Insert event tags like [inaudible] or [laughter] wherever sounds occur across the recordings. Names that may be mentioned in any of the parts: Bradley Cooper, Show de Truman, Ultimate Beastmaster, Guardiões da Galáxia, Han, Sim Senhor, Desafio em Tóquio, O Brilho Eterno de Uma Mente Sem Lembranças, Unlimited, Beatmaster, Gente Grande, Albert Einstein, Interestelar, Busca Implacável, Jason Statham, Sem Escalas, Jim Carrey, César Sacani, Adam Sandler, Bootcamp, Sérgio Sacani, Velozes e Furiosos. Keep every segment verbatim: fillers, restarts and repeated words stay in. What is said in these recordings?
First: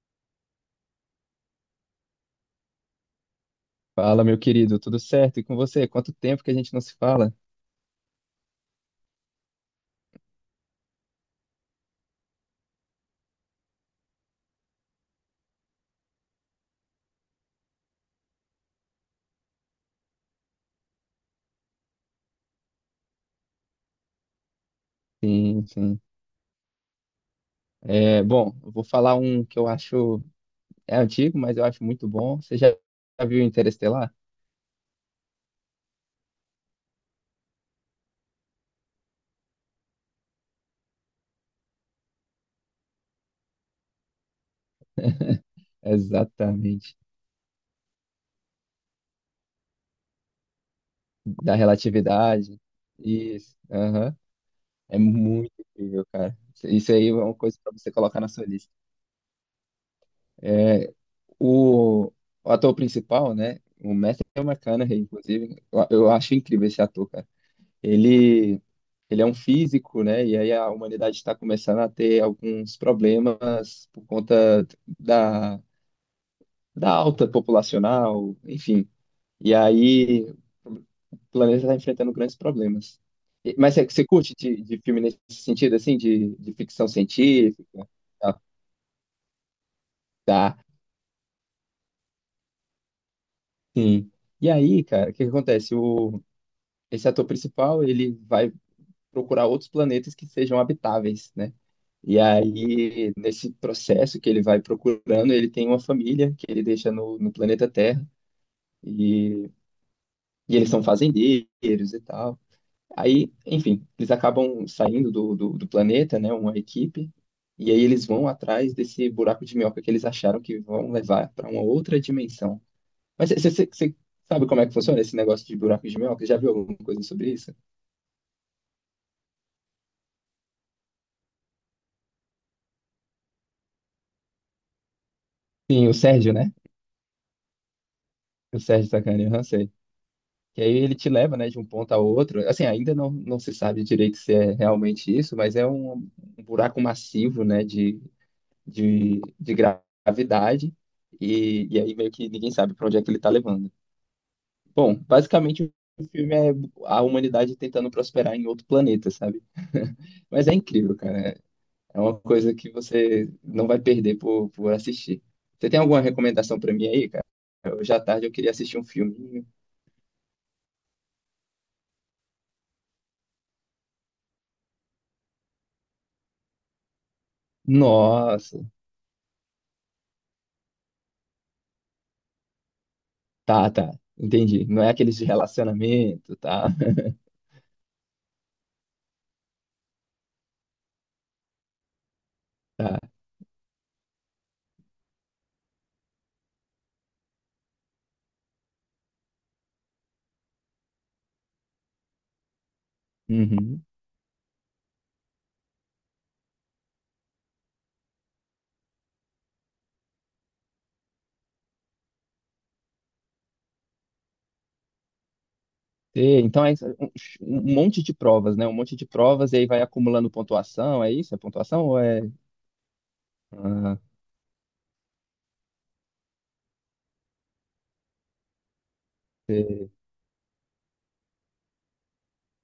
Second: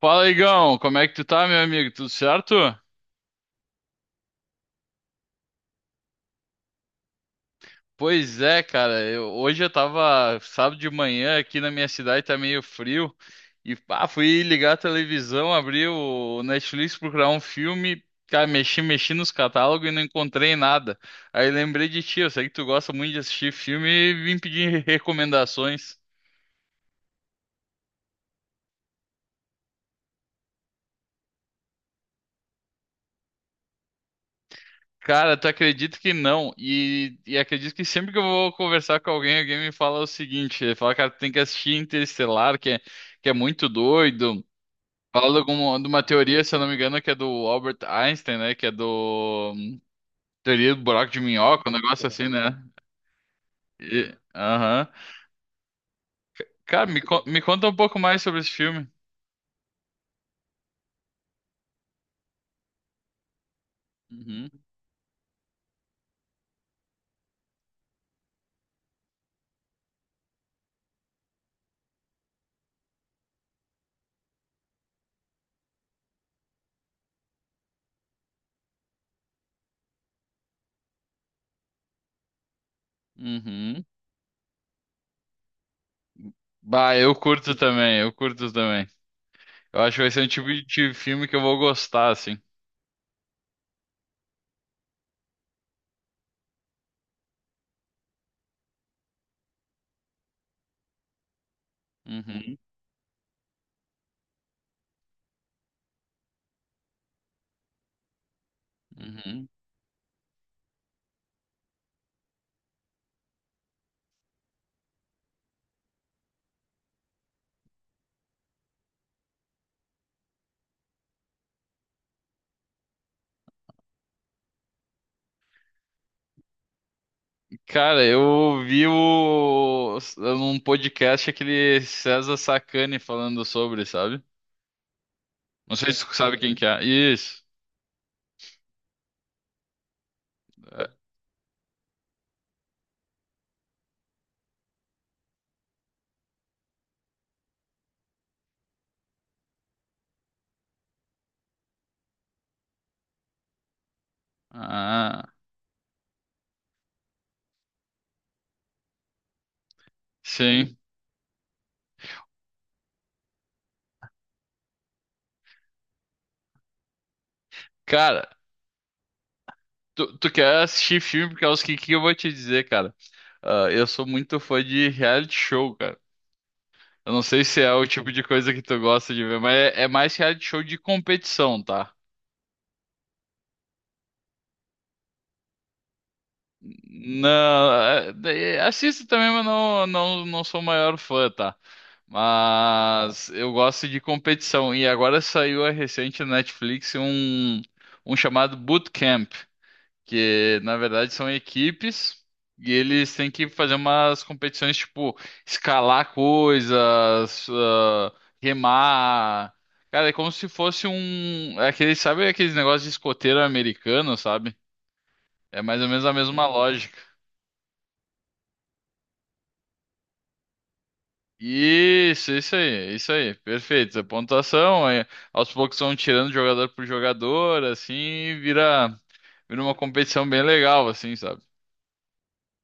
Fala, Igão, como é que tu tá, meu amigo? Tudo certo? Fala, meu querido, tudo certo? E com você? Quanto tempo que a gente não se fala? Pois é, cara, eu- hoje eu tava sábado de manhã aqui na minha cidade, tá meio frio, e pá, fui ligar a televisão, abri o Netflix, procurar um filme, cara, mexi, mexi nos catálogos e não encontrei nada. Aí lembrei de ti, eu sei que tu gosta muito de assistir filme e vim pedir Sim, recomendações. sim. É, bom, eu vou falar um que eu acho é antigo, mas eu acho muito bom. Você já já viu Interestelar? Cara, tu acredita que não? E, e acredito que sempre que eu vou conversar com alguém, alguém me fala o seguinte: ele fala, cara, tu tem que assistir Interestelar, que é, que é muito doido. Fala de, [laughs] alguma, de uma teoria, se eu não me Exatamente. engano, que é do Albert Einstein, né? Que é do hum, teoria do buraco de Da minhoca, um negócio assim, relatividade. né? Isso, E- aham. Aham. É muito incrível, cara. Cara, Isso me, aí é con- uma me coisa conta para um você pouco colocar mais na sobre sua esse lista. filme. É, o, o ator principal, né? O Matthew Uhum, McConaughey, inclusive, eu, eu acho incrível esse ator, cara. Ele, ele é um físico, né? E aí a humanidade está começando a ter alguns problemas por conta da, da alta populacional, enfim. E aí o planeta está enfrentando grandes problemas. E- Mas uhum. você, você curte de, de filme nesse sentido, assim, de, de ficção Bah, eu curto científica? também, eu Ah, curto também. Eu acho que vai ser um tipo tá, de filme que eu vou gostar, assim. sim. E aí, cara, o que que acontece? O, esse ator principal, ele vai procurar outros planetas que sejam habitáveis, né? E Uhum, aí, nesse processo que ele vai procurando, ele tem uma família que ele deixa no, no planeta Terra, uhum. e, e eles são fazendeiros e tal. Aí, enfim, eles acabam saindo do, do, do planeta, né? Uma equipe, e aí eles vão atrás desse buraco de minhoca que eles acharam que vão levar para uma outra dimensão. Mas você sabe como é que funciona esse negócio de buraco de minhoca? Já viu alguma coisa sobre isso? Cara, eu vi o, um podcast aquele César Sacani falando sobre, sabe? Não Sim, sei o se tu Sérgio, sabe né? quem que é. Isso. O Sérgio Sacani, eu não sei. Que aí ele É. te leva, né, de um ponto a outro. Assim, ainda não, não se sabe direito se é realmente isso, mas é um, um buraco massivo, né, de, de, de gravidade. E, e aí meio que ninguém sabe para onde é que ele está levando. Bom, Ah, basicamente o filme é a humanidade tentando prosperar em outro planeta, sabe? [laughs] Mas é sim. incrível, cara. É uma coisa que você não vai perder por, por assistir. Você tem alguma recomendação para mim aí, cara? Hoje à tarde Cara, eu queria assistir um filminho. tu, tu quer assistir filme porque é os que, que eu vou te dizer, cara. Ah, eu sou muito fã de reality show, cara. Eu não sei se é o tipo de coisa que Nossa. tu gosta de ver, mas é, é mais reality show de competição, tá? Tá, tá. Entendi. Não é aqueles de relacionamento, tá? [laughs] Não, é- é- assisto também, mas não, não, não sou o maior fã, tá? Tá. Mas eu gosto de competição. E agora saiu a recente na Netflix um, um chamado Bootcamp, que na verdade são equipes e eles têm que fazer Uhum. umas competições tipo escalar coisas, ah, remar. Cara, é como se fosse um. é aquele, sabe aqueles negócios de escoteiro americano, sabe? É mais ou menos a E, mesma Hum. então é isso, lógica. um um um monte de provas, né? Um monte de provas e aí vai acumulando pontuação, é isso? É pontuação ou é. Isso, isso aí, isso aí, Ah, perfeito. A pontuação, aí, aos poucos vão tirando jogador por jogador, assim, e vira, vira uma sei. competição bem legal, assim, sabe?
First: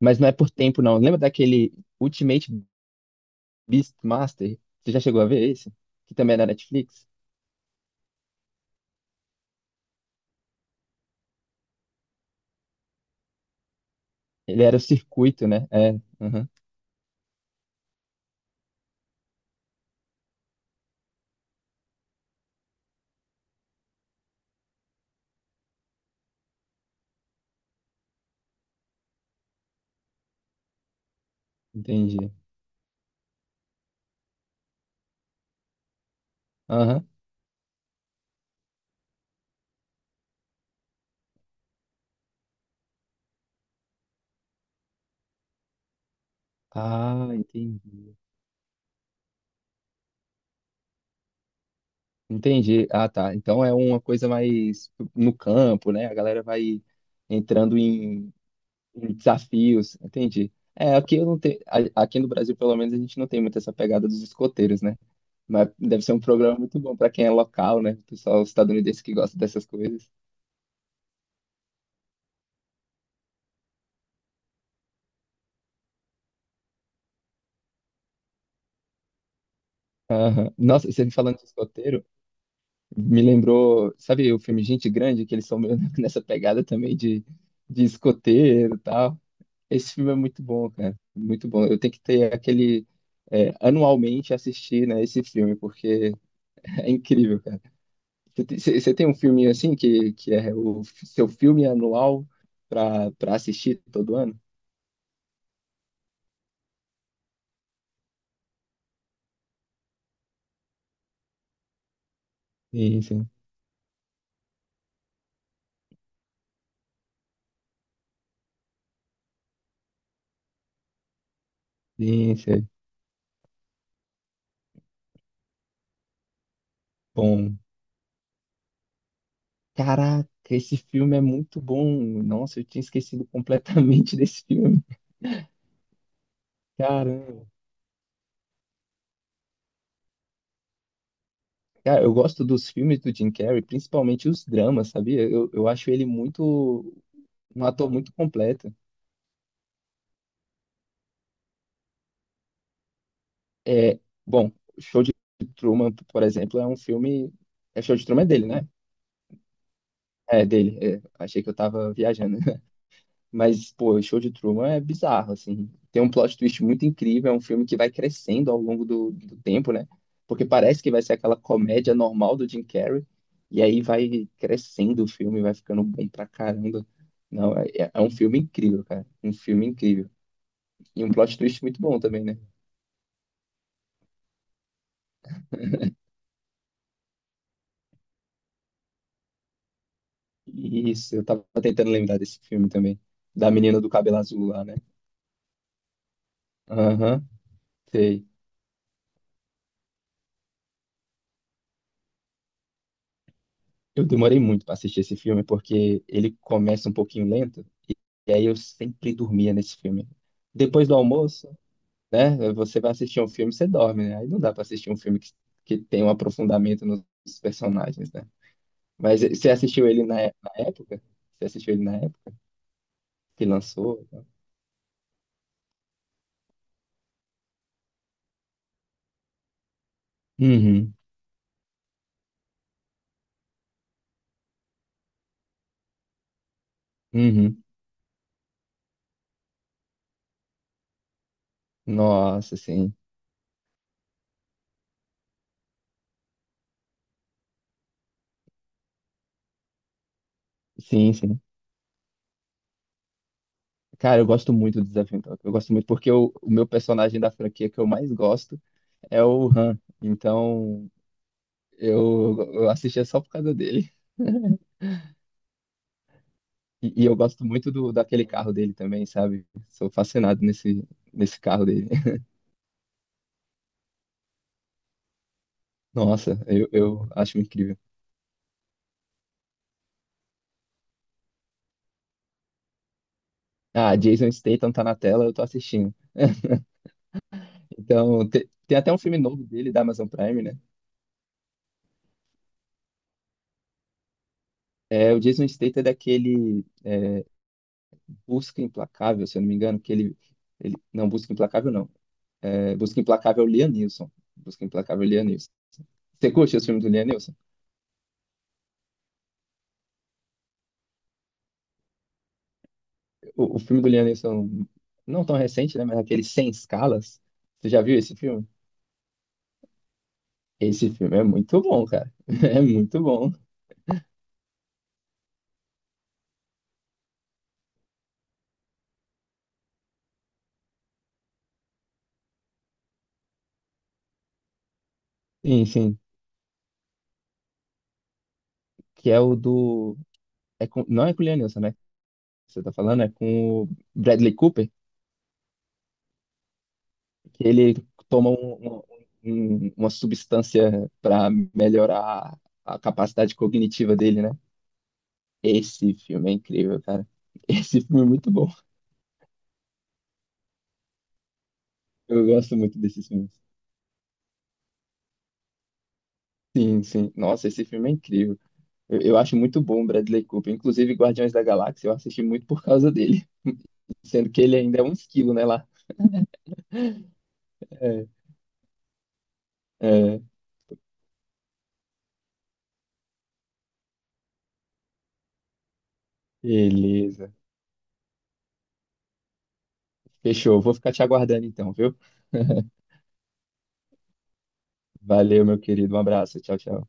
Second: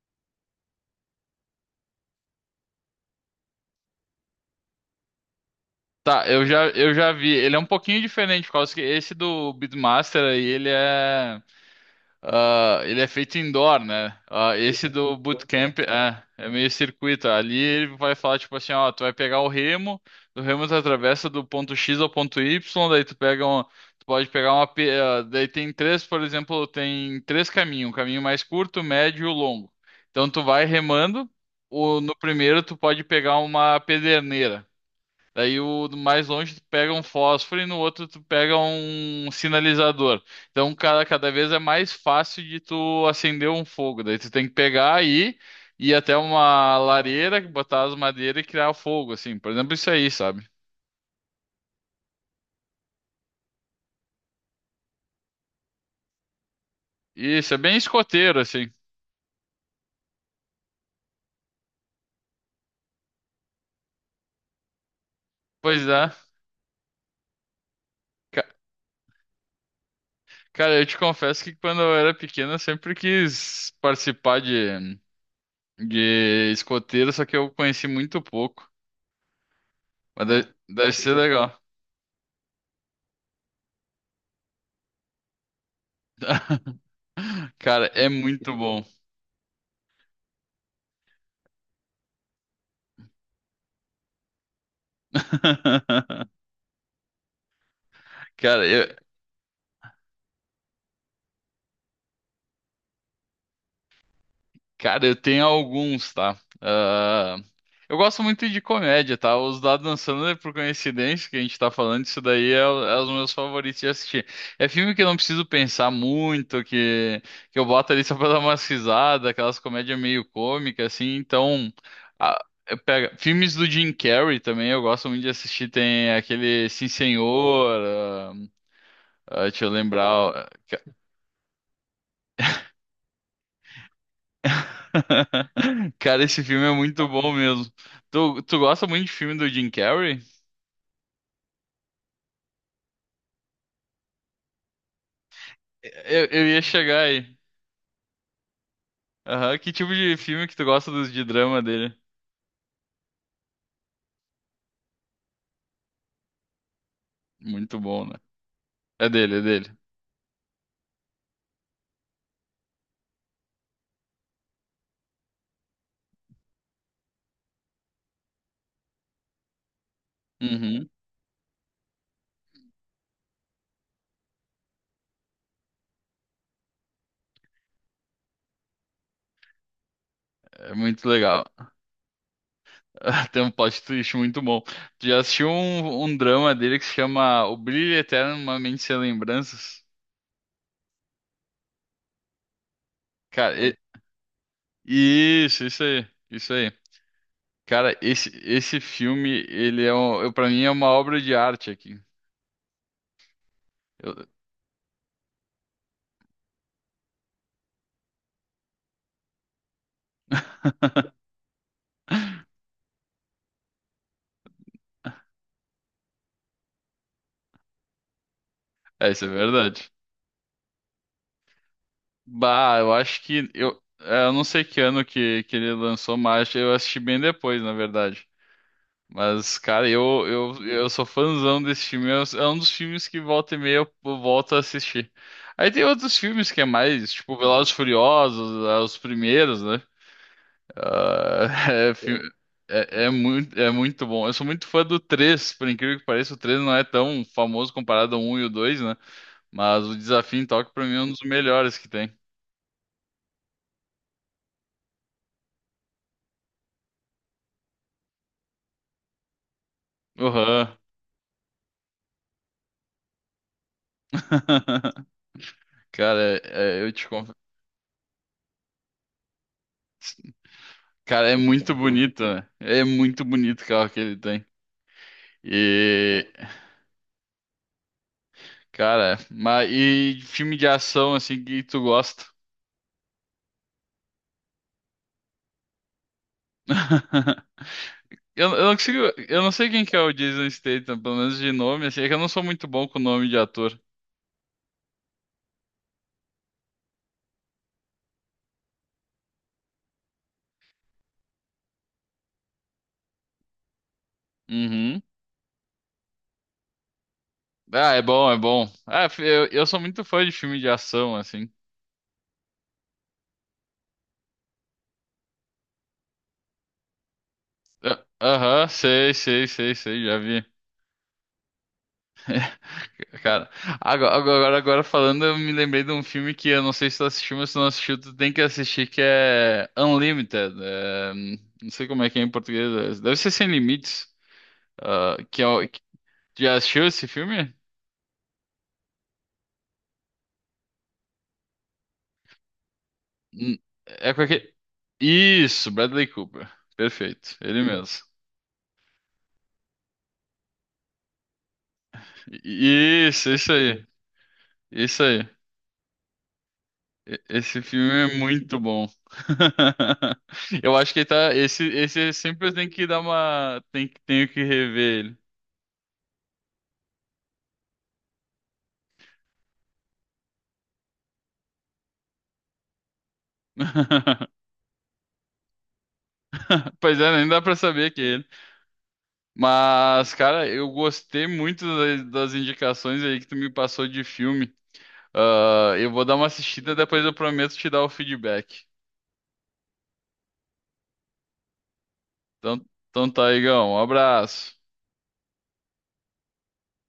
Mas não é por tempo, não. Lembra daquele Ultimate Beastmaster? Você já chegou a ver esse? Que Tá, também é da eu já, eu Netflix? já vi. Ele é um pouquinho diferente, por causa que esse do Beatmaster aí, ele é. Ah, ele é feito indoor, né? Ah, Ele era o esse do circuito, né? bootcamp É. é, Uhum. é meio circuito. Ali ele vai falar tipo assim, ó, tu vai pegar o remo, do remo tu atravessa do ponto X ao ponto Y, daí tu pega um, tu pode pegar uma, pe- ah, daí tem três, por exemplo, tem três caminhos, um caminho mais curto, médio e o longo. Então tu vai remando, o, no Entendi. primeiro tu pode pegar uma pederneira. Daí o do mais longe tu pega um Aham. fósforo e no outro tu pega um sinalizador. Então, cara, cada vez é mais fácil de tu acender um fogo. Daí tu tem que pegar aí e ir até uma Ah, lareira, botar as entendi. madeiras e criar o fogo, assim. Por exemplo, isso aí, sabe? Entendi. Ah, tá. Então é uma coisa mais no campo, né? A galera vai Isso é bem entrando em escoteiro, assim. Em Desafios, entendi. É, aqui eu não tenho, aqui no Brasil, pelo menos, a gente não tem muito essa pegada dos escoteiros, né? Mas Pois deve é. ser um programa muito bom para quem é local, né? O pessoal Ca- estadunidense que gosta dessas coisas. Cara, eu te confesso que quando eu era pequeno eu sempre quis participar de, de escoteiro, só que eu conheci muito pouco. Mas Aham. deve, Nossa, deve você me ser falando de legal. escoteiro, me lembrou, sabe o filme Gente Grande, que eles são meio [laughs] nessa pegada [laughs] também de, de Cara, é muito escoteiro e bom. tal. Esse filme é muito bom, cara. Muito bom. Eu tenho que ter aquele, é, anualmente assistir, né, esse filme, porque [laughs] [laughs] é incrível, cara. Você tem Cara, você- eu, você tem um filminho assim que, que é o f- seu filme anual pra, pra assistir todo ano? cara, eu tenho alguns, tá? Ah, eu gosto muito de comédia, tá? Os da Adam Sandler, por coincidência, que a gente tá falando, isso daí é, o- é Sim, os sim. meus favoritos de assistir. É filme que eu não preciso pensar muito, que, que eu boto ali só pra [laughs] dar umas risadas, aquelas comédias meio cômicas, assim. Então, Sim, a- sim. eu pego- filmes do Jim Carrey também, eu gosto muito de assistir. Tem aquele Sim Bom. Senhor, ah, ah, deixa eu lembrar. Caraca, esse ah, filme é muito bom. Nossa, eu tinha esquecido completamente [laughs] desse filme. [laughs] Cara, esse filme é muito bom Caramba. mesmo. Tu, tu gosta muito de filme do Jim Carrey? Cara, eu gosto dos filmes do Jim Carrey, principalmente os dramas, sabia? Eu, eu acho ele Eu, muito, eu ia chegar aí. um ator muito completo. Aham. Que tipo de filme que tu gosta dos de drama dele? É, bom, Show de Truman, por exemplo, é um filme. Muito É Show de bom, né? Truman é dele, né? É dele, é dele. É dele, é. Achei que eu tava viajando. Mas, pô, o Show de Truman é bizarro, assim. Tem um plot twist muito incrível, é um filme que vai crescendo ao longo do, do tempo, né? Porque parece Uhum. que vai ser aquela comédia normal do Jim Carrey, e aí vai crescendo o filme, vai ficando bom pra caramba. Não, é, é é um filme incrível, cara. Um filme incrível. É E muito um plot legal. twist muito bom também, né? [laughs] Tem um plot twist muito bom. Tu já assistiu um, um drama dele que se chama O Brilho Eterno de Uma Mente Sem Lembranças? Isso, eu tava tentando lembrar desse filme também. Da Cara, e- menina do cabelo azul lá, né? isso, isso aí, isso aí. Aham, Cara, sei. esse, esse filme, ele é um, eu, pra mim é uma obra de arte aqui. Eu Eu- demorei muito pra assistir esse filme, porque ele começa um pouquinho lento, e aí eu sempre dormia nesse filme. Depois do [laughs] almoço, né? Você vai assistir um filme, você dorme, né? Aí não dá pra assistir um filme que, que tem um aprofundamento nos personagens, né? É, Mas isso é eh, você assistiu verdade. ele na, é- na época? Você assistiu ele na época Bah, eu acho que que eu, lançou? é, eu não sei que ano que, que ele lançou, mas eu assisti bem depois, na verdade. Mas, cara, eu, eu, eu Uhum, sou fãzão desse filme. É um é um dos filmes que volta e meia eu eu volto a assistir. Aí tem outros filmes que é mais, tipo, uhum. Velozes e Furiosos, é, os primeiros, né? Ah, [laughs] é, fi- Nossa, sim. é, é muito, é muito bom. Eu sou muito fã do três, por incrível que pareça, o três não é tão famoso comparado ao um e o dois, né? Mas o Desafio em Tóquio, pra mim, é um Sim, dos sim. melhores que tem. Cara, eu gosto muito do Desafio em Tóquio. Eu gosto muito porque o, o meu personagem da franquia que eu mais gosto é o Han. Aham. Então, eu, eu assistia só por causa dele. [laughs] [laughs] Cara, é- é, eu E, e te eu confesso. gosto muito do, daquele carro dele também, sabe? Sou fascinado nesse, Cara, é nesse carro muito dele. bonito, [laughs] né? É muito bonito o carro que ele tem. E, Nossa, eu, eu acho incrível. cara, mas e filme de ação assim que tu gosta? Ah, Jason Statham tá na tela, eu tô assistindo. [laughs] [laughs] Então, te- Eu, eu não tem até um consigo, filme eu novo não sei dele, da quem que é Amazon o Prime, Jason né? Statham, pelo menos de nome, assim, é que eu não sou muito bom com nome de ator. É, o Jason Statham é daquele Busca Implacável, se eu não me engano, que ele... ele não, Busca Implacável não. É, Busca Implacável é o Liam Neeson. Busca Uhum. Implacável é o Liam Neeson. Você curte os filmes do Liam Neeson? Ah, é bom, é bom. Ah, fi- eu, eu sou muito fã de filme de ação, assim. O, o filme do Liam Neeson, não tão recente, né? Mas aquele Sem Escalas. Você já viu Ah, esse filme? Aham, sei, sei, sei, sei, já vi. Esse filme é muito bom, cara. [laughs] É muito [laughs] bom. Cara, agora, agora, agora falando, eu me lembrei de um filme que eu não sei se tu assistiu, mas se tu não assistiu, tu tem que assistir, que é Unlimited. é, não sei como é que é em português. é, Deve ser Sem Limites. Ah, que é, Sim, o- que- sim. já assistiu esse filme? Que é o do. É com... Não é com o Liam Neeson, né? Você tá falando? É Hum, com o É com Bradley aquele... Cooper, Isso, Bradley Cooper. Perfeito, que ele ele mesmo. toma um- um- um- uma substância pra melhorar a I- Isso, capacidade isso aí. cognitiva dele, né? Isso aí. Esse filme é incrível, cara. E- [laughs] Esse Esse filme é filme é muito bom. muito bom. [laughs] Eu acho que ele tá. Esse, esse é Eu sempre gosto tem muito que dar desses filmes. uma. Tem, que- tenho que rever. Sim, sim. Nossa, esse filme é incrível. Eu, eu acho muito bom o Bradley Cooper. Inclusive, Guardiões da Galáxia, eu assisti muito por causa dele. [laughs] [laughs] Sendo que ele ainda é um esquilo, né? Lá Pois é, nem dá pra saber que é é, ele. Mas, é, cara, eu gostei muito das, das indicações aí que tu me passou de filme. Ah, eu vou dar uma assistida, depois eu beleza. prometo te dar o feedback. Fechou. Vou ficar te aguardando então, viu? Então, [laughs] então tá, Igão. Um abraço. Valeu, meu querido. Um abraço. Tchau, tchau.